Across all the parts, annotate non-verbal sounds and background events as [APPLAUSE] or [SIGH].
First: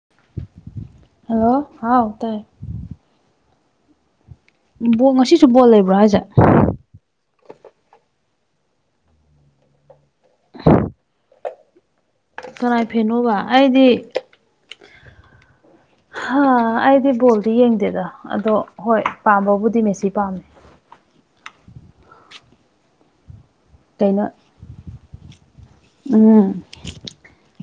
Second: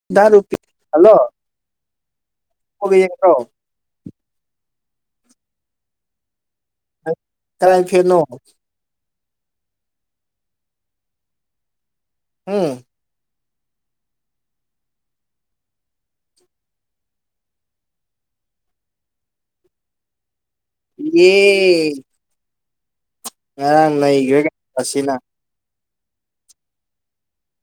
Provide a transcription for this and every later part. [UNINTELLIGIBLE] Hello ꯍꯥꯎ ꯇꯥꯏ ꯒꯒ ꯇꯣ [UNINTELLIGIBLE] ꯕꯣ ꯉꯁꯤꯁꯨ ꯕꯣꯜ ꯂꯩꯕ꯭ꯔꯥ ꯍꯥꯏꯁꯦ ꯀꯥꯏ ꯐꯅꯣ ꯎꯝ ꯀꯅꯥꯥꯏ ꯐꯦꯅꯣꯕ ꯑꯩꯗꯤ [UNINTELLIGIBLE] ꯑꯩꯗꯤ ꯕꯣꯜꯗꯤ ꯌꯦꯡꯗꯦꯗ ꯑꯗꯣ ꯍꯣꯏ ꯄꯥꯝꯕꯕꯨꯗꯤ ꯃꯦꯁꯤ ꯄꯥꯝꯃꯦ ꯌꯦ ꯉꯔꯥꯡ ꯀꯩꯅꯣ ꯅꯩꯈ꯭ꯔꯦꯒ ꯑꯁꯤꯅ ꯎꯝ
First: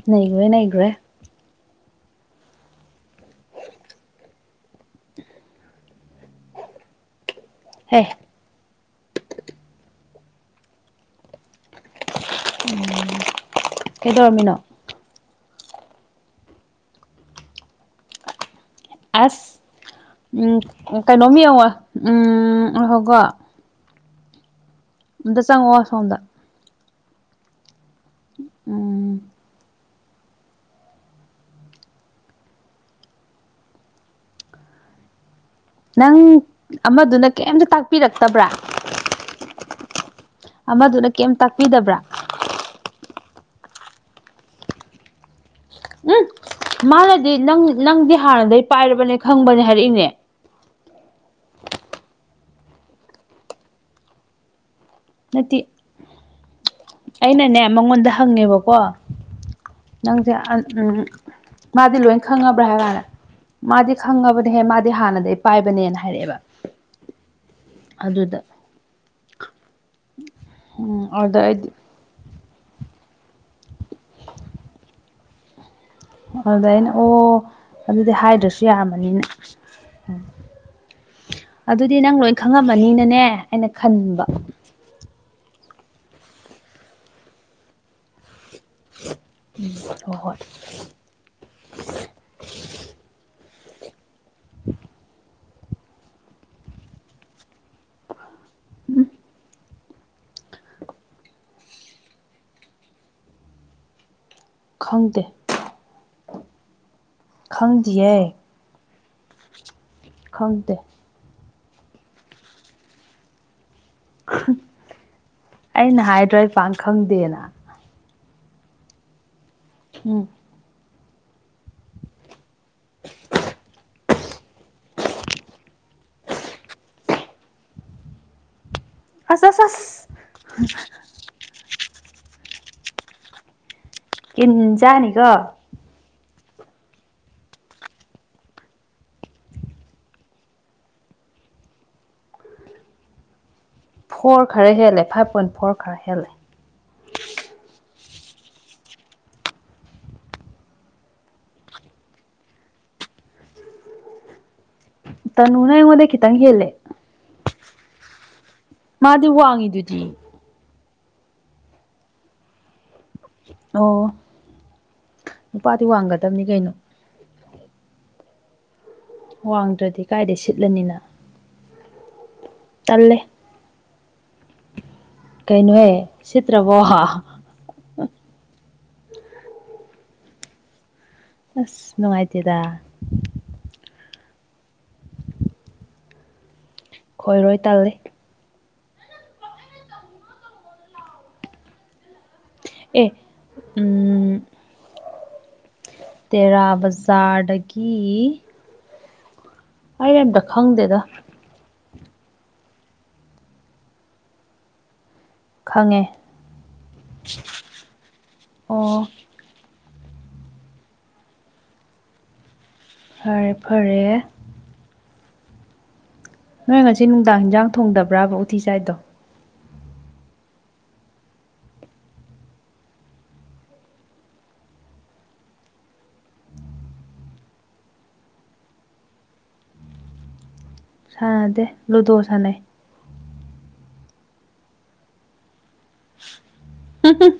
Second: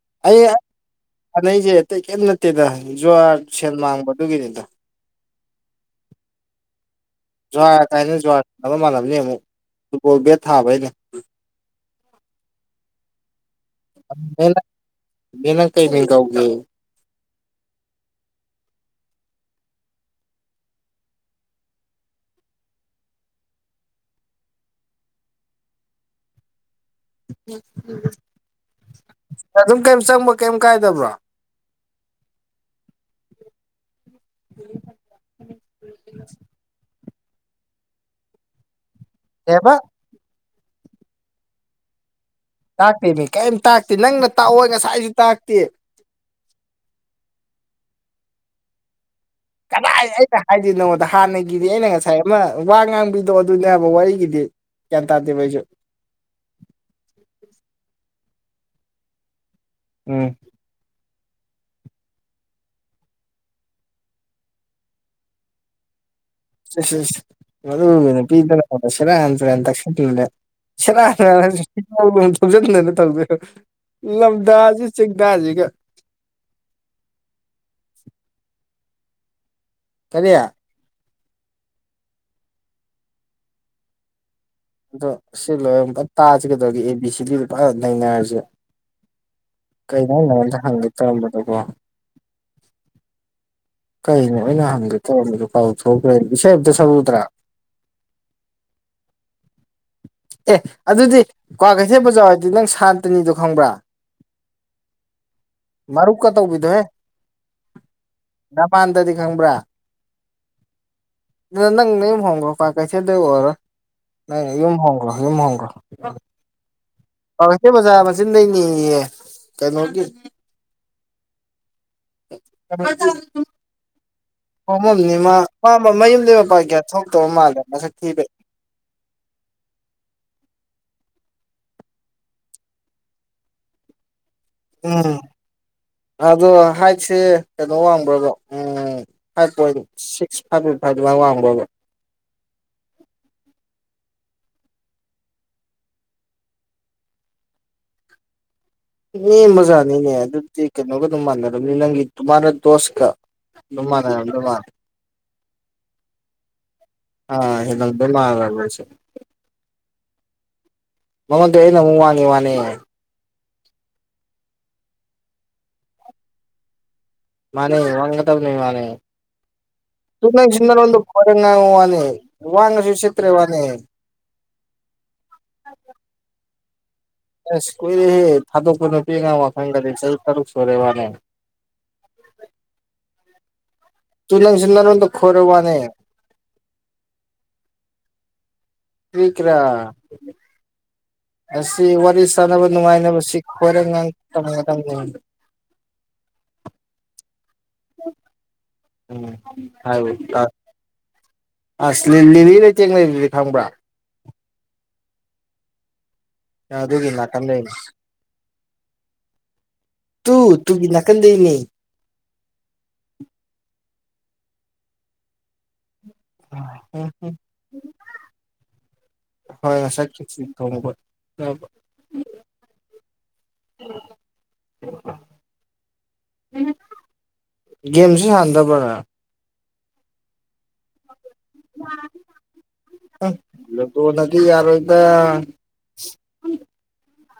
ꯅꯈ꯭ꯔꯦ ꯅꯈ꯭ꯔꯦ ꯐꯥꯟꯅꯩꯁꯦ ꯑꯇꯩ ꯀꯔꯤꯝ ꯅꯠꯇꯦꯗ ꯖꯨꯍꯔ ꯁꯦꯜ ꯃꯥꯡꯕꯗꯨꯒꯤꯅꯤꯗ ꯖꯨꯍꯔ ꯍꯦ ꯀꯥꯏꯅ ꯖꯨꯍꯔꯅꯕ ꯃꯥꯟꯅꯕꯅꯤ ꯑꯃꯨꯛ ꯐꯨꯠꯕꯣꯜ ꯕꯦꯠ ꯊꯥꯕꯩꯅꯦ ꯎꯝ ꯃꯦ ꯃꯦꯅꯛ ꯀꯩ ꯃꯤ ꯀꯧꯒ ꯑꯁ ꯎꯝ ꯀꯩꯅꯣꯝ ꯌꯦꯡꯉꯣ ꯎꯝ ꯑ ꯍꯣꯏꯀꯣ ꯑꯝꯇ ꯆꯪꯉꯣ ꯑꯁꯣꯝꯗ ꯎꯝ ꯑꯗꯨꯝ ꯀꯩꯝ ꯆꯪꯕ ꯀꯩꯝ ꯀꯥꯏꯗꯕ꯭ꯔꯣ [UNINTELLIGIBLE] ꯅꯪ ꯑꯃꯗꯨꯅ ꯀꯩꯝꯇ ꯇꯥꯛꯄꯤꯔꯛꯇꯕ꯭ꯔꯥ ꯍ ꯑꯃꯗꯨꯅ ꯀꯔꯤꯝ ꯇꯥꯛꯄꯤꯗꯕ꯭ꯔꯥ ꯇꯥꯛꯇꯦ ꯃꯤ ꯀꯔꯤꯝ ꯇꯥꯛꯇꯦ ꯅꯪꯅ ꯇꯥꯛꯑꯣꯏ ꯉꯁꯥꯏꯁꯨ ꯇꯥꯛꯇꯦ ꯎ ꯃꯥꯅꯗꯤ ꯅꯪ ꯅꯪꯗꯤ ꯍꯥꯟꯅꯗꯒꯤ ꯄꯥꯏꯔꯕꯅꯦ ꯈꯪꯕꯅꯦ ꯀꯗꯥꯏ ꯍꯥꯏꯔꯛꯏꯅꯦ ꯑꯩꯅ ꯍꯥꯏꯗꯣꯏ ꯅꯉꯣꯟꯗ ꯍꯥꯟꯅꯒꯤꯗꯤ ꯑꯩꯅ ꯉꯁꯥꯏ ꯑꯃ ꯋꯥ ꯉꯥꯡꯕꯤꯗꯣ ꯑꯗꯨꯅꯦꯕ ꯋꯥꯔꯤꯒꯤꯗꯤ ꯒꯌꯥꯟ ꯇꯥꯗꯦ ꯅꯠꯇꯦ ꯑꯩꯁꯨ ꯑꯩꯅꯅꯦ ꯃꯉꯣꯟꯗ ꯍꯪꯉꯦꯕꯀꯣ ꯎꯝ ꯅꯪꯁꯦ ꯎꯝ ꯃꯥꯗꯤ ꯂꯣꯏ ꯈꯪꯉꯕ꯭ꯔꯥ ꯍꯥꯏꯇꯥꯅꯦ ꯃꯥꯗꯤ ꯈꯪꯉꯕꯅꯦꯍꯦ ꯃꯥꯗꯤ ꯍꯥꯟꯅꯗꯒꯤ ꯄꯥꯏꯕꯅꯦꯅ ꯍꯥꯏꯔꯛꯑꯦꯕ ꯑ [UNINTELLIGIBLE] ꯑꯗꯨ ꯅꯨ ꯑꯗꯨꯗ ꯄꯤꯗ ꯁꯤꯦꯔꯟꯇ꯭ꯔꯅ ꯇꯛꯁꯟꯂꯦ ꯎꯝ ꯁꯤꯔ ꯑꯗꯨꯗ ꯑꯩꯗꯤ ꯊꯧꯖꯟꯗꯅ ꯇꯧꯗꯣꯏ ꯂꯝꯗꯥꯁꯤ ꯆꯦꯡꯗꯥꯁꯤꯒ ꯑꯗꯨꯗ ꯑꯩꯅ ꯑꯣ ꯑꯗꯨꯗꯤ ꯍꯥꯏꯗ꯭ꯔꯁꯨ ꯌꯥꯃꯅꯤꯅ ꯎꯝ ꯀꯔꯤ ꯑꯗꯨꯗꯤ ꯅꯪ ꯂꯣꯏ ꯈꯪꯉꯝꯃꯅꯤꯅꯅꯦ ꯑꯩꯅ ꯈꯟꯕ ꯑꯗꯣ ꯁꯤ ꯂꯣꯏꯨ ꯄꯨ ꯇꯥꯁꯤ ꯀꯩꯗꯧꯒꯦ ꯑꯦ ꯕꯤ ꯁꯤ ꯕꯤꯗ ꯄꯨꯔ ꯅꯩꯅꯔꯁꯦ ꯀꯩꯅꯣ ꯍꯣꯏ ꯍꯣꯏ ꯅꯉꯣꯟꯗ ꯍꯪꯒꯦ ꯇꯧꯔꯝꯕꯗꯀꯣ ꯀꯩꯅꯣ ꯑꯩꯅ ꯍꯪꯒꯦ ꯇꯧꯔꯝꯕꯗꯨ ꯄꯥꯎ ꯊꯣꯛꯈ꯭ꯔꯦ ꯏꯁꯩ ꯑ ꯑꯃꯝꯇ ꯁꯛꯎꯨꯗ꯭ꯔꯥ ꯎꯝ ꯑꯦ ꯑꯗꯨꯗꯤ ꯀ꯭ꯋꯥ ꯀꯩꯊꯦꯜ ꯕꯖꯥ ꯍꯥꯏꯗꯤ ꯅꯪ ꯁꯥꯟꯇꯅꯤꯗꯣ ꯈꯪꯕ꯭ꯔꯥ ꯈꯪꯗꯦ ꯃꯥꯔꯨ ꯀ ꯇꯧꯕꯤꯗꯣ ꯍꯦ ꯈꯪꯗ꯭ꯌꯦ ꯄꯥꯟꯗꯗꯤ ꯈꯪꯕ꯭ꯔꯥ ꯈꯪꯗꯦ ꯅꯪ ꯅ ꯍꯣꯡꯒ ꯄꯥ ꯀꯥꯏꯁꯗꯔ ꯅꯪ ꯍꯣꯡ ꯍ ꯃꯍꯒ ꯑꯩꯅ ꯍꯥꯏꯗ꯭ꯔꯣ ꯑꯩ ꯄꯥꯛ ꯈꯪꯗꯦꯅ ꯏꯦ ꯃꯆꯥ ꯃꯆꯤꯟ ꯂꯩꯅꯤꯌꯦ ꯀꯩꯅꯣꯒꯤ ꯎꯝ [UNINTELLIGIBLE] ꯍꯣꯃꯝꯅꯤ ꯃꯥ ꯄꯥꯝꯕ ꯃꯌꯨꯝꯗꯒꯤ ꯃꯄꯥꯥꯏ ꯀꯌꯥ ꯊꯣꯛꯇꯧ ꯃꯥꯜꯂꯦ ꯃꯁꯛ ꯊꯤꯕꯩ ꯍꯁ ꯍ ꯀꯤꯟ ꯎꯝ ꯆꯅꯤꯀ ꯑꯗꯣ ꯍꯥꯏꯠꯁꯦ ꯀꯩꯅꯣ ꯋꯥꯡꯕ꯭ꯔꯗꯣ ꯎꯝ ꯐꯥꯏꯚ ꯄꯣꯏꯟ ꯁꯤꯛꯁ ꯐꯥꯏꯚꯣꯏ ꯐꯥꯏꯚꯃꯥꯏ ꯋꯥꯡꯕꯣꯕ ꯐꯣꯔ ꯈꯔ ꯍꯦꯜꯂꯦ ꯐꯥꯏꯚ ꯄꯣꯏꯟ ꯐꯣꯔ ꯈꯔ ꯍꯦꯜꯂꯦ ꯏꯅꯦ ꯃꯖꯥꯅꯤꯅꯦ ꯑꯗꯨꯗꯤ ꯀꯩꯅꯣꯒ ꯑꯗꯨꯝ ꯃꯥꯟꯅꯔꯝꯅꯤ ꯅꯪꯒꯤ ꯇꯃꯥꯟꯅ ꯗꯣꯁꯀ ꯃꯅꯦ ꯅꯨꯅꯨꯡꯃꯥꯟ ꯇꯅꯥꯏꯉꯣꯟꯈꯤꯇꯪꯒꯦꯂꯦ ꯑ ꯍꯒꯗ ꯃꯥ ꯃꯥꯗꯤ ꯋꯥꯡꯉꯤꯗꯨꯗꯤ ꯃꯃꯗꯨ ꯍ ꯅꯨ ꯋꯥꯅꯤ ꯋꯥꯅꯦ ꯑꯣ ꯅꯨꯄꯥꯗꯤ ꯋꯥꯡꯒꯗꯕꯅꯤ ꯀꯩꯅꯣ ꯃꯥꯅꯦ ꯋꯥ ꯇꯝꯅꯤ ꯋꯥꯡꯗ꯭ꯔꯗꯤ ꯀꯥꯏꯗ ꯁꯤꯠꯂꯅꯤꯅ ꯃꯥꯅꯦꯅꯔ ꯐꯔ ꯃꯥꯅꯤ ꯋꯥꯉ ꯇꯜꯂꯦ ꯁꯨꯁꯤꯛꯇ꯭ꯔꯦ ꯋꯥꯅꯦ ꯀꯩꯅꯣꯍꯦ ꯁꯤꯠ ꯇ ꯋꯣꯍꯥ ꯑꯁ ꯀꯨꯏꯔꯦꯍꯦ ꯊꯥꯗꯣꯛꯄ ꯅꯨꯄꯤ ꯑꯉꯥꯡ ꯋꯥꯈꯟꯒꯗꯤ ꯆꯍꯤ ꯇꯔꯨꯛ ꯁꯨꯔꯦꯕꯅꯦ ꯑꯁ ꯅꯨꯡꯉꯥꯏꯇꯦꯗ ꯇꯨ ꯅꯪꯁꯣ ꯅꯔꯣꯟꯗꯣ ꯈꯣꯏꯔ ꯋꯥꯅꯦ ꯈꯣꯏꯔꯣꯏ ꯇꯥꯜꯂꯤ ꯁ꯭ꯀ꯭ꯔꯥ ꯑꯁꯤ ꯋꯥꯔꯤ ꯁꯥꯟꯅꯕ ꯑꯦ ꯅꯨꯡꯉꯥꯏꯅꯕ ꯁꯤ ꯈꯣꯏꯔ ꯎꯝ ꯉꯇ ꯇ ꯇꯦꯔꯥꯕꯖꯥꯔꯗꯒꯤ ꯎꯝ ꯑ ꯍꯥꯏꯌꯨ ꯌꯥꯝꯅ ꯗ ꯈꯥ ꯍꯗꯗ ꯑꯁ ꯂꯤꯂꯤ ꯂꯩꯇꯦꯡ ꯂꯩꯔꯤꯗꯤ ꯈꯪꯕ꯭ꯔꯥ ꯈꯪꯉꯦ ꯑꯗꯨꯒꯤ ꯅꯥꯀꯝ ꯂꯩꯅꯤ ꯑꯣ ꯇꯨ ꯇꯨꯒꯤ ꯅꯥꯀꯟꯗꯅꯤ ꯐꯔꯦ ꯐꯔꯦ ꯅꯣꯏ ꯉꯁꯤ ꯎꯝ ꯎꯝ ꯅꯨꯡꯗꯥꯡ ꯍꯤꯟꯖꯥꯡ ꯊꯣꯡꯗꯕ꯭ꯔꯥꯕ ꯎꯇꯤ ꯆꯥꯏꯗꯣ ꯍꯣꯏ ꯑꯁꯥꯏꯁꯤ ꯊꯠ ꯎ ꯒꯦꯝꯁꯨ ꯁꯥꯟꯗꯕ꯭ꯔꯅꯦ ꯁꯥꯟꯅꯗꯦ ꯂꯨꯗꯣ ꯁꯥꯟꯅꯩ ꯏꯂ ꯇꯅ ꯌꯥꯔꯣꯢꯗ ꯍꯝ ꯍꯝ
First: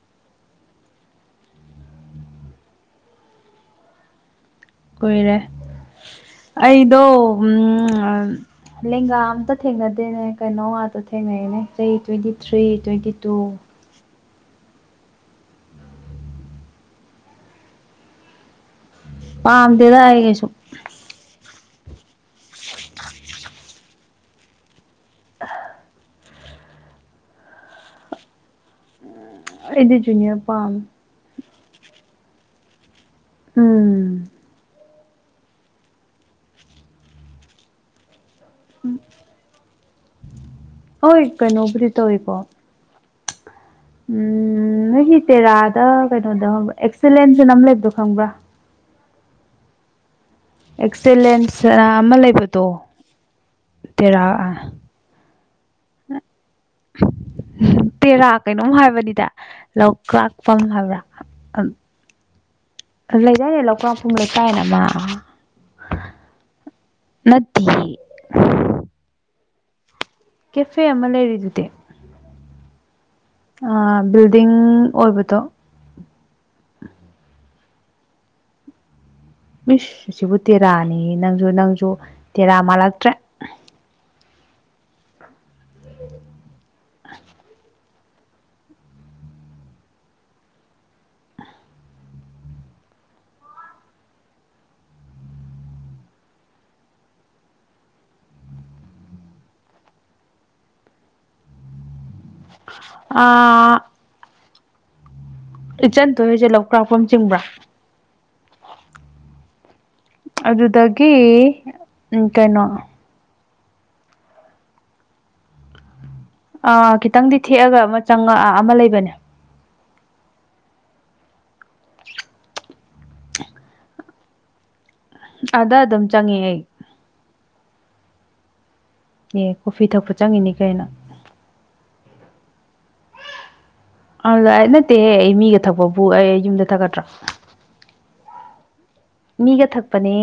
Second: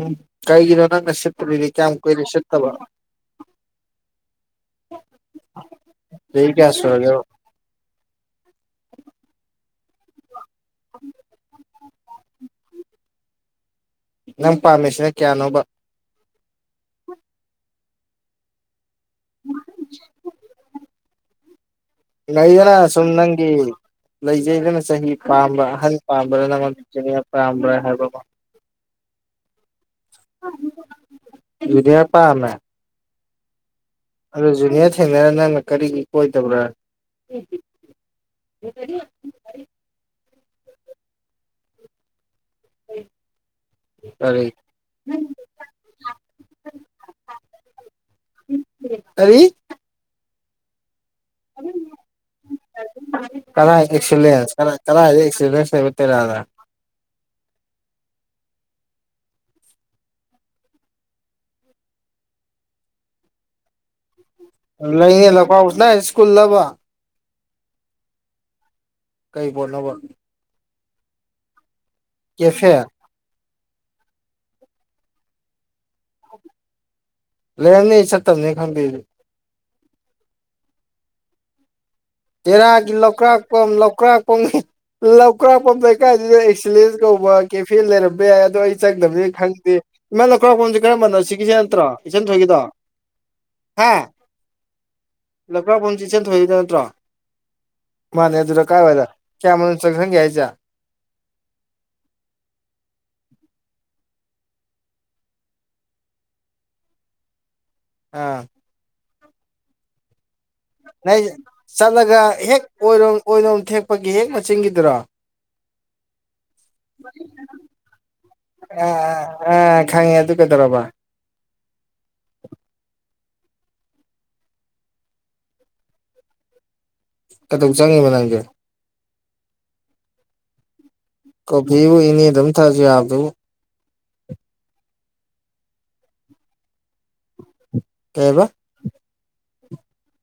ꯎꯝ ꯀꯥꯏꯒꯤꯅꯣ ꯅꯪꯅ ꯁꯦꯠꯇ ꯂꯩ ꯀꯌꯥꯝ ꯀꯨꯢꯔꯦ ꯁꯦꯠꯠꯇꯕ [UNINTELLIGIBLE] ꯀꯨꯏꯔꯦ ꯑꯩꯗꯣ ꯁꯨꯔꯒꯦꯕ ꯎ ꯂꯦꯡꯒꯥ ꯑꯝꯇ ꯊꯦꯡꯅꯗꯦꯅꯦ ꯀꯩꯅꯣ ꯉꯥꯛꯇ ꯊꯦꯡꯅꯩꯅꯦ ꯩꯑꯩ ꯇ꯭ꯋꯦꯟꯇꯤ ꯊ꯭ꯔꯤ ꯇ꯭ꯋꯦꯟꯇꯤ ꯇꯨ ꯅꯪ ꯄꯥꯝꯃꯤꯁꯤꯅ ꯀꯌꯥꯅꯣꯕ ꯄꯥꯝꯗꯦꯗꯥ ꯍꯥꯏꯌꯦ ꯀꯩꯁꯨ ꯅꯩꯗꯅ ꯁꯨꯝ ꯅꯪꯒꯤ ꯂꯩꯖꯩꯗꯅꯪ ꯆꯍꯤ ꯄꯥꯝꯕ꯭ꯔꯥ ꯑꯍꯟ ꯄꯥꯝꯕ꯭ꯔꯥ ꯅꯪꯉꯣꯟ ꯆꯅꯤ ꯄꯥꯝꯕ꯭ꯔꯥ ꯍꯥꯏꯕ ꯑꯃ ꯑꯩꯗꯤ ꯖꯨꯅꯌꯔ ꯄꯥꯝ ꯑꯗꯨꯗꯤꯌꯥ ꯄꯥꯃꯦ ꯎꯝ ꯑꯗꯣ ꯖꯨꯅꯤꯌꯥꯔ ꯊꯦꯡꯅꯔ ꯅꯪꯅ ꯀꯔꯤꯒꯤ ꯀꯣꯏꯗꯕ꯭ꯔꯥ ꯀꯔꯤ ꯍꯣꯏ ꯀꯩꯅꯣꯕꯨꯗꯤ ꯇꯧꯋꯦꯀꯣ ꯎ ꯎꯝ ꯅꯣꯏꯒꯤ ꯇꯦꯔꯥꯗ ꯀꯩꯅꯣꯗ ꯑꯦꯛꯁꯂꯦꯟꯁꯅ ꯑꯃ ꯂꯩꯕꯗꯣ ꯈꯪꯕ꯭ꯔꯥ ꯀꯔꯤ ꯑꯦꯛꯁꯦꯂꯦꯟꯁ ꯑꯃ ꯂꯩꯕꯗꯣ ꯇꯦꯔꯥ ꯀꯔꯥꯢꯗꯩ ꯑꯦꯛꯁꯤꯂꯦꯟꯁ ꯂꯩꯕꯥ ꯇꯦꯔꯥꯗ ꯇꯦꯔꯥ ꯀꯩꯅꯣꯝ ꯍꯥꯏꯕꯅꯤꯗ ꯂꯧꯀ꯭ꯔꯥꯛꯐꯝ ꯍꯥꯏꯕ꯭ꯔꯥ ꯂꯩ ꯌꯥꯔꯦ ꯂꯧ ꯄꯨꯡꯕꯦꯇꯥꯏꯅꯝ ꯂꯩꯅꯦ ꯂꯧꯀꯥꯎꯕꯝ ꯁ꯭ꯀꯨꯜꯂꯕ ꯅꯠꯇꯦ ꯀꯩ ꯐꯣꯠꯅꯣꯕ ꯀꯦꯐꯦ ꯑꯃ ꯂꯩꯔꯤꯗꯨꯗꯤ ꯀꯦꯐꯦ꯫ ꯑ ꯕꯤꯜꯗꯤꯡ ꯑꯣꯏꯕꯗꯣ꯫ ꯂꯩꯔꯝꯅꯤ ꯆꯠꯇꯝꯅꯤꯅ ꯈꯪꯗꯦ ꯑꯩꯖꯨ꯫ ꯏꯁ ꯁꯤꯕꯨ ꯇꯦꯔꯥꯅꯤ ꯅꯪꯖꯨ ꯅꯪꯖꯨ ꯇꯦꯔꯥꯒꯤ ꯂꯧꯀ꯭ꯔꯥꯛꯄꯝ ꯂꯧꯀ꯭ꯔꯥꯛꯄꯝ꯫ ꯂꯧꯀ꯭ꯔꯥꯛꯄꯝ ꯂꯩꯀꯥꯏꯗ ꯑꯦꯁꯂꯤꯁ ꯀꯧꯕ ꯀꯦꯐ ꯐꯤꯜ ꯂꯩꯔꯝꯕ ꯌꯥꯏ ꯑꯗꯣ ꯑꯩ ꯆꯪꯗꯕꯅꯤꯅ ꯈꯪꯗꯦ꯫ ꯏꯃꯥ ꯂꯧꯀ꯭ꯔꯥꯛꯄꯝꯖꯦ ꯀꯔꯝꯕꯅꯣ ꯁꯤꯒꯤꯁꯦ ꯅꯠꯇ꯭ꯔꯣ ꯏꯆꯟ ꯊꯣꯏꯒꯤꯗꯣ ꯍꯥ꯫ ꯂꯧꯀꯔ꯭ꯥꯛꯄꯝ ꯆꯦ ꯆꯟ ꯊꯣꯏꯕꯤꯗꯣ ꯅꯠꯇ꯭ꯔꯣ ꯃꯥꯅꯦ ꯑꯗꯨꯗ ꯀꯥꯏ ꯑꯣꯏꯗ ꯀꯌꯥꯃ ꯆꯪꯁꯪꯒ ꯍꯥꯏ ꯆ ꯑ ꯏꯆꯟ ꯇꯣꯏꯍꯣꯢꯁꯦ ꯂꯧ ꯀ꯭ꯔꯥꯛꯄꯝ ꯆꯤꯡꯕ꯭ꯔꯥ ꯑꯥ ꯑꯗꯨꯗꯒꯤ ꯅꯣꯏ ꯆꯠꯂꯒ ꯎꯝ ꯍꯦꯛ ꯀꯩꯅꯣ ꯑꯣꯏꯔꯣꯝ ꯑꯣꯏꯔꯣꯝ ꯊꯦꯛꯄꯒꯤ ꯍꯦꯛ ꯃꯆꯤꯟꯒꯤꯗꯨꯔꯣ ꯑꯥ ꯈꯤꯇꯪꯗꯤ ꯊꯦꯛꯑꯒ ꯑꯃ ꯆꯪꯉꯛꯑ ꯑꯃ ꯂꯩꯕꯅꯦ ꯑ ꯈꯪꯉꯦ ꯑꯗꯨ ꯀꯩꯗꯧꯔꯕ ꯑꯗ ꯑꯗꯨꯝ ꯆꯪꯉꯦ ꯑꯩ ꯀꯩꯗꯧ ꯆꯪꯉꯤꯕ ꯅꯪꯗꯤ ꯑꯦ ꯀꯣꯐꯤ ꯊꯛꯄ ꯆꯪꯉꯤꯅꯤ ꯀꯩꯅꯣ꯫ ꯀꯣꯐꯤꯕꯨ ꯏꯅꯦꯗ ꯑꯗꯨꯝ ꯊꯛꯑꯖꯨ ꯌꯥꯕꯗꯨꯕꯨ꯫ ꯑꯗꯨꯗ ꯑꯩ ꯅꯠꯇꯦꯍꯦ ꯑꯩ ꯃꯤꯒ ꯊꯛꯄꯕꯨ ꯑꯩ ꯌꯨꯝꯗ ꯊꯛꯀꯗ꯭ꯔ꯫ ꯀꯩꯕ꯫ ꯃꯤꯒ ꯊꯛꯄꯅꯦ꯫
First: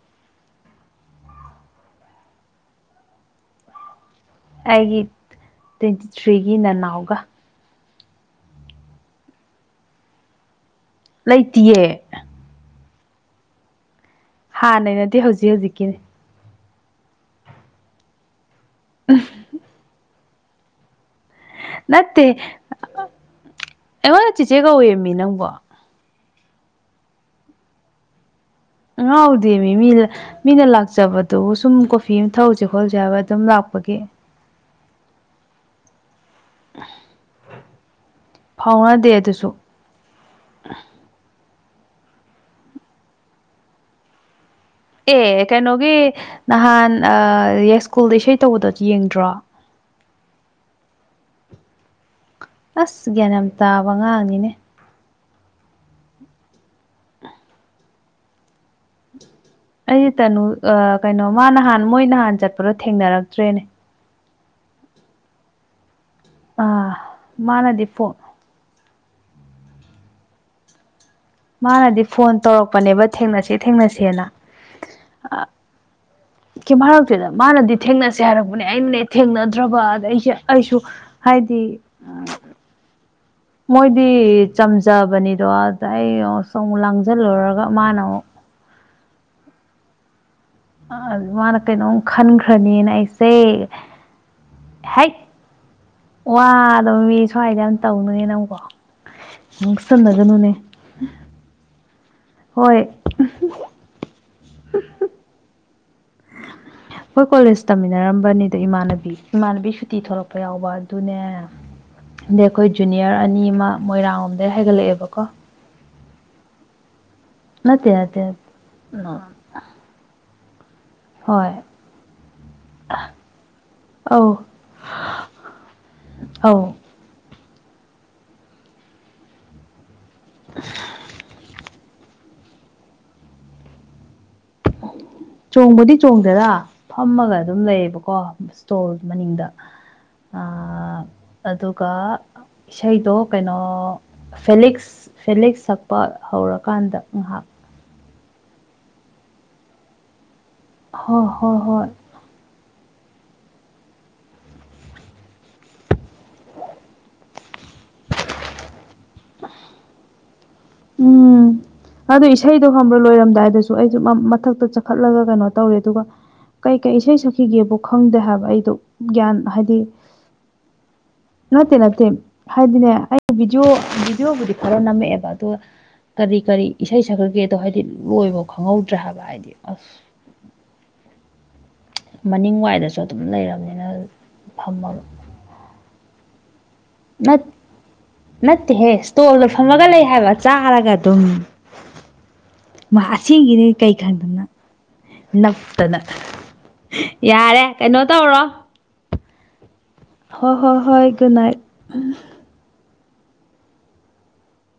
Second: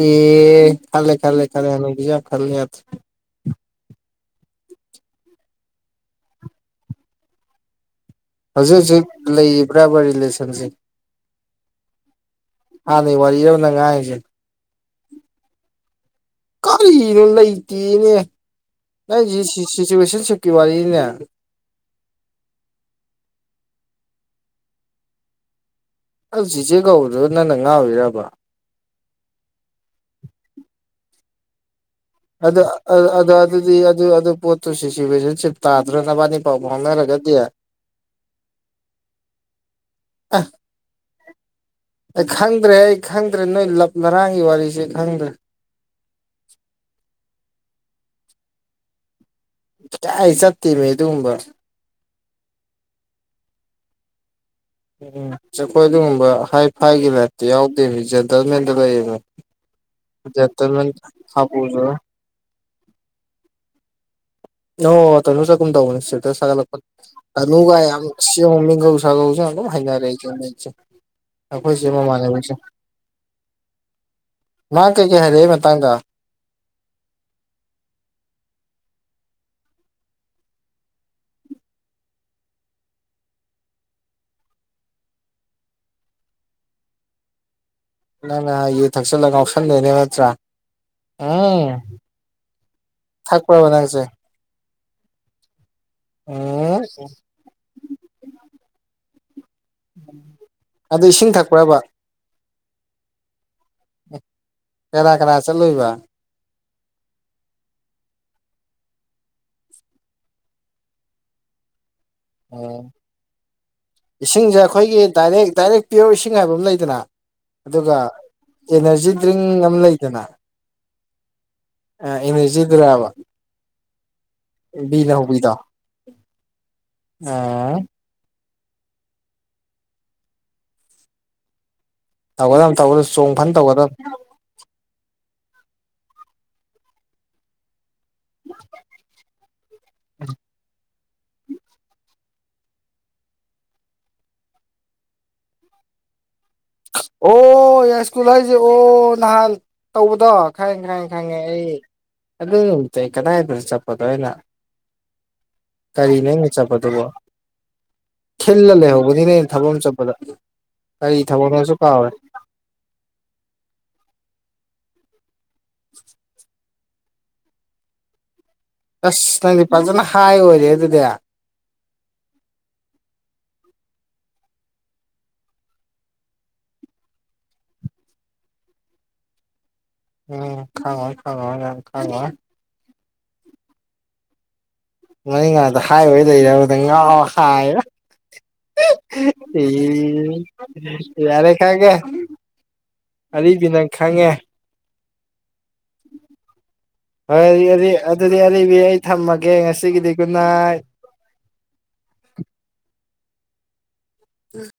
ꯑꯦ ꯈꯦꯜꯂꯦ ꯈꯦꯜꯂꯦ ꯈꯦꯜꯂꯦ [UNINTELLIGIBLE] ꯈꯜꯂꯦ ꯌꯥꯗ꯭ꯔꯦ꯫ ꯑꯩꯒꯤ ꯇ꯭ꯋꯦꯟꯇꯤ ꯊ꯭ꯔꯤꯒꯤ ꯅꯅꯥꯎꯒ꯫ ꯍꯧꯖꯤꯛ ꯍꯧꯖꯤꯛ ꯂꯩꯔꯤꯕ꯭ꯔꯕ ꯔꯤꯂꯦꯁꯟꯖꯦ꯫ ꯂꯩꯇꯤꯌꯦ꯫ ꯍꯥꯟꯅꯒꯤ ꯋꯥꯔꯤꯔꯕ ꯅꯪꯉꯥꯡ ꯉꯤꯖꯦ꯫ ꯍꯥꯟꯅꯩ ꯅꯠꯇꯦ ꯍꯧꯖꯤꯛ ꯍꯧꯖꯤꯛꯀꯤꯅꯤ꯫ ꯀꯔꯤꯅꯣ ꯂꯩꯇꯦꯅꯦ ꯅꯪꯒꯤꯖꯦ ꯁꯤ ꯁꯤꯆꯨꯋꯦꯁꯟꯁꯤꯞ꯫ ꯀꯤ ꯋꯥꯔꯤꯅꯤꯅꯦ꯫ ꯅꯠꯇꯦ ꯑꯩꯉꯣꯟꯗ ꯆꯦꯆꯦ ꯀꯧꯋꯦꯃꯤ ꯅꯪꯕꯣ꯫ ꯆꯦꯆꯦ ꯀꯧꯕꯗꯨꯕꯨ ꯅꯪꯅ ꯉꯥꯎꯔꯤꯔꯕ꯫ ꯉꯥꯎꯗꯦꯃꯤ ꯃꯤ ꯃꯤꯅ ꯂꯥꯛꯆꯕꯗꯨꯕꯨ ꯁꯨꯝ ꯀꯣ ꯑꯗꯨ ꯑ ꯑ ꯑ ꯑꯗꯨꯗꯤ ꯑꯗꯨ ꯑꯗꯨ ꯄꯣꯠ ꯨ ꯁꯤꯆꯋꯦꯁꯟꯁꯤꯞ ꯇꯥꯗ꯭ꯔ ꯅꯕꯥꯏꯅꯤ ꯄꯥꯎ ꯐꯥꯎꯅꯔꯒꯗꯤ꯫ ꯐꯥꯎꯅꯗꯦ ꯑꯗꯨꯁꯨ꯫ ꯑ ꯑꯩ ꯈꯪꯗ꯭ꯔꯦ ꯑꯩ ꯈꯪꯗ꯭ꯔꯦ ꯅꯣꯏ ꯂꯞꯅꯔꯥꯡꯒꯤ ꯋꯥꯔꯤꯁꯦ꯫ ꯈꯪꯗ꯭ꯔꯦ ꯑꯦ ꯀꯩꯅꯣꯒꯤ ꯅꯍꯥꯟ ꯌꯥꯏ ꯁ꯭ꯀꯨꯜꯗ ꯏꯁꯩ ꯇꯧꯕꯗꯣ ꯌꯦꯡꯗ꯭ꯔꯣ꯫ ꯀꯤꯗꯥꯏ ꯆꯠꯇꯦꯃꯤ ꯑꯗꯨꯒꯨꯝꯕ꯫ ꯑꯁ ꯒ꯭ꯌꯥꯟ ꯌꯥꯝ ꯇꯥꯕ ꯑꯉꯥꯡꯅꯤꯅꯦ꯫ ꯎꯝ ꯆꯈꯣꯏ ꯑꯗꯨꯒꯨꯝꯕ ꯍꯥꯏ ꯐꯥꯏꯒꯤ ꯂꯥꯏꯞꯇ ꯌꯥꯎꯗꯦꯕ ꯖꯦꯟꯇꯦꯜꯃꯦꯟꯗ ꯂꯩꯌꯦꯕ꯫ ꯑꯩꯖꯦ ꯇꯅꯨ ꯀꯩꯅꯣ ꯃꯥ ꯅꯍꯥꯟ ꯍꯥꯄꯨꯁꯨ ꯃꯣꯏ ꯅꯍꯥꯟ ꯆꯠꯄꯗꯣ ꯊꯦꯡꯅꯔꯛꯇ꯭ꯔꯦꯅꯦ꯫ ꯑꯣ ꯇꯅꯨ ꯆꯠꯀꯨꯝ ꯇꯧꯕꯅꯤ ꯏꯁꯇꯦꯇꯁ ꯊꯥꯒꯠ ꯂꯛꯄꯅꯤ ꯑꯥ ꯇꯅꯨꯒ ꯃꯥꯅꯗꯤ ꯌꯥꯝ ꯐꯣꯟ ꯅꯨꯡꯁ ꯃꯤꯡꯒꯧ ꯁꯥꯒꯧꯖꯨ ꯑꯗꯨꯝ ꯍꯩꯅꯔꯦ ꯑꯩꯖꯨ ꯍꯧꯗꯛꯁꯦ꯫ ꯃꯥꯅꯗꯤ ꯐꯣꯟ ꯇꯧꯔꯛꯄꯅꯦꯕ ꯊꯦꯡꯅꯁꯦ ꯊꯦꯡꯅꯁꯦꯅ ꯃꯥ ꯀꯩꯀꯩ ꯑ ꯍꯥꯏꯔꯛꯏ ꯃꯇꯥꯡꯗ ꯀ ꯃꯔꯛꯇꯨꯗ ꯃꯥꯅꯗꯤ ꯊꯦꯡꯅꯁꯦ ꯍꯥꯏꯔꯛꯄꯅꯦ ꯑꯩꯅꯅꯦ ꯊꯦꯡꯅꯗ꯭ꯔꯕ ꯑꯗ ꯑꯩꯁꯦ ꯑꯩꯁꯨ ꯍꯥꯏꯗꯤ ꯃꯣꯏꯗꯤ ꯆꯝꯖꯕꯅꯤꯗꯣ ꯑꯗ ꯑꯩ ꯁꯨꯝ ꯂꯥꯡꯁꯤꯜꯂꯨꯔꯒ ꯃꯥꯅ ꯅꯪꯅ ꯍꯥꯏꯨ ꯊꯛꯆꯜꯂꯒ ꯉꯥꯎꯁꯟꯗꯣꯏꯅꯦ ꯅꯠꯇ꯭ꯔꯥ ꯑ ꯑꯗꯨ ꯃꯥꯅ ꯎꯝ ꯀꯩꯅꯣꯝ ꯈꯟꯈ꯭ꯔꯅꯤꯅ ꯑꯩꯁꯦ ꯊꯛꯄ꯭ꯔꯕ ꯅꯪꯁꯦ ꯍꯦꯛ ꯎꯝ ꯋꯥꯗꯕ ꯃꯤ ꯁ꯭ꯋꯥꯏꯗ ꯌꯥꯝ ꯇꯧꯅꯨꯉ ꯅꯪꯀꯣ ꯅꯪ ꯁꯟꯅꯗꯅꯨꯅꯦ ꯑꯗꯨ ꯏꯁꯤꯡ ꯊꯛꯄ꯭ꯔꯕ ꯍꯣꯏ ꯀꯦꯔꯥ ꯀꯦꯔꯥꯁꯦ ꯂꯣꯏꯕ ꯑꯩꯈꯣꯏ ꯀꯣꯂꯦꯖ ꯇꯝꯃꯤꯟꯅꯔꯝꯕꯅꯤꯗ ꯏꯃꯥꯟꯅꯕꯤ ꯏꯃꯥꯟꯅꯕꯤ ꯁꯨꯇꯤ ꯊꯂꯛꯄ ꯌꯥꯎꯕ ꯑꯗꯨꯅꯦ ꯑꯗꯩ ꯑꯩꯈꯣꯏ ꯎꯝ ꯖꯨꯅꯤꯌꯔ ꯑꯅꯤ ꯑꯃ ꯃꯣꯏꯔꯥꯡ ꯂꯣꯝꯗ ꯏꯁꯤꯡꯁꯦ ꯑꯩꯈꯣꯏꯒꯤ ꯍꯥꯏꯒꯠꯂꯛꯑꯦꯕꯀꯣ ꯗꯥꯏꯔꯦꯛ ꯗꯥꯏꯔꯦꯛ ꯄꯤꯌꯣ ꯏꯁꯤꯡ ꯍꯥꯏꯥꯏꯕ ꯑꯃ ꯂꯩꯗꯅ ꯅꯠꯇꯦ ꯑꯗꯨꯒ ꯅꯠꯇꯦ ꯅꯠꯇꯦ ꯑꯦꯅꯔꯖꯤ ꯗ꯭ꯔꯤꯡ ꯑꯃ ꯂꯩꯗꯅ ꯍꯣꯏ ꯏꯁꯤꯗꯨ꯭ꯔꯕ ꯑꯧ ꯕꯤ ꯂ ꯍꯧꯕꯤꯗꯣ ꯑꯧ꯫ ꯎꯝ [UNINTELLIGIBLE] ꯇꯧꯒꯗꯝ ꯇꯧꯒꯗꯝ ꯆꯣꯡ ꯐꯟ ꯇꯧꯒꯗꯝ꯫ ꯆꯣꯡꯕꯗꯤ ꯆꯣꯡꯗꯦꯗ ꯐꯝꯃꯒ ꯑꯗꯨꯝ ꯂꯩꯌꯦꯕ꯫ ꯀꯣ ꯏꯁ꯭ꯇꯣꯜ ꯃꯅꯤꯡꯗ ꯑ ꯑꯗꯨꯒ ꯏꯁꯩꯗꯣ ꯀꯩꯅꯣ ꯐꯦꯂꯤꯛꯁ ꯐꯦꯂꯤꯛꯁ ꯁꯛꯄ ꯍꯧꯔꯛ ꯑꯣ ꯌꯥꯏ ꯁ꯭ꯀꯨꯜ ꯍꯥꯏꯖꯦ ꯑꯣ ꯅꯍꯥꯟ ꯇꯧꯕꯗꯣ꯫ ꯈꯪꯉꯦ ꯈꯪꯉꯦ ꯍꯣꯏ ꯈꯪꯉꯦ ꯍꯣꯏ ꯑꯩ ꯍꯣꯏ ꯑꯗꯨ ꯅꯨꯃꯤꯠꯇꯨ ꯀꯗꯥꯏꯗꯅꯣ ꯆꯠꯄꯗꯣ ꯑꯩꯅ꯫ ꯀꯔꯤꯅꯣ ꯑꯪꯅ ꯆꯠꯄꯗꯨꯕꯣ꯫ ꯊꯤꯜꯂ ꯂꯩꯍꯧꯕꯅꯤꯅꯦ ꯑꯩꯅ ꯊꯕꯛ ꯑꯃ ꯆꯠꯄꯗ ꯀꯔꯤ ꯎꯝ ꯊꯕꯛꯅꯣꯖꯨ ꯑꯗꯨ ꯏꯁꯩꯗꯣ ꯈꯪꯕ꯭ꯔꯥ ꯂꯣꯏꯔꯝꯗꯥꯏꯗꯁꯨ ꯑꯩꯖꯨ ꯃꯊꯛꯇ ꯆꯠꯈꯠꯂꯒ ꯀꯩꯅꯣ ꯇꯧꯔꯦ ꯑꯗꯨꯒ ꯀꯩꯀꯩ ꯏꯁꯩ ꯁꯛꯈꯤꯒꯦꯕꯨ ꯈꯪꯗꯦ ꯍꯥꯏꯕ ꯑꯩꯗꯣ ꯑꯁ ꯒ꯭ꯌꯥꯟ ꯅꯪꯗꯤ ꯍꯥꯏꯗꯤ ꯐꯖꯅ ꯍꯥꯏ ꯑꯣꯏꯔꯦ ꯑꯗꯨꯗꯤ ꯅꯠꯇꯦ ꯅꯠꯇꯦ ꯍꯥꯏꯗꯤꯅꯦ ꯑꯩꯩꯅ ꯚꯤꯗꯤꯑꯣ ꯚꯤꯗꯤꯑꯣꯕꯨꯗꯤ ꯈꯔ ꯅꯝꯃꯛꯑꯦꯕ ꯑ ꯀꯔꯤ ꯀꯔꯤ ꯏꯁꯩ ꯁꯛꯈ꯭ꯔꯒꯦꯗꯣ ꯍꯥꯏꯗꯤ ꯂꯣꯏꯕ ꯈꯪꯍꯧꯗ꯭ꯔꯦ ꯍꯥꯏꯕ ꯍꯥꯏꯗꯤ ꯑꯁ ꯎꯝ ꯈꯥꯉ ꯈꯉ ꯌꯥ ꯃꯅꯤꯡ ꯋꯥꯏꯗꯁꯨ ꯑꯗꯨꯝ ꯂꯩꯔꯕꯅꯤꯅ ꯐꯝꯃꯕ ꯉꯅꯤ ꯉꯗ ꯍꯥꯏꯥꯏꯕꯩ ꯂꯩꯔ ꯉꯥꯎ ꯅꯠ ꯍꯥꯏꯥꯏ ꯅꯠꯇꯦꯍꯦ ꯏꯁꯇꯣꯜꯗꯣ ꯐꯝꯃꯒ ꯂꯩ ꯍꯥꯏꯕ ꯆꯥꯔꯒ ꯑꯗꯨꯝ ꯌꯥꯔꯦ ꯈꯪꯉꯦ ꯑꯅꯤ ꯑꯔꯤꯕꯤ ꯅꯪ ꯀꯩ ꯈꯪꯉꯦ ꯈꯪꯗꯕꯅ ꯅ ꯌꯥꯔꯦ ꯍꯣꯏ ꯀꯩꯅꯣ ꯑꯗꯨꯗꯤ ꯇꯧꯔꯣ ꯑꯔꯤꯕꯤ ꯑꯩ ꯊꯝꯃꯒꯦ ꯉꯁꯤꯒꯤꯗꯤ ꯒꯨꯗ ꯍꯣꯏ ꯍꯣꯏ ꯅꯥꯏꯠ ꯍꯣꯏ ꯒꯨꯗ ꯅꯥꯏꯠ ꯎꯝ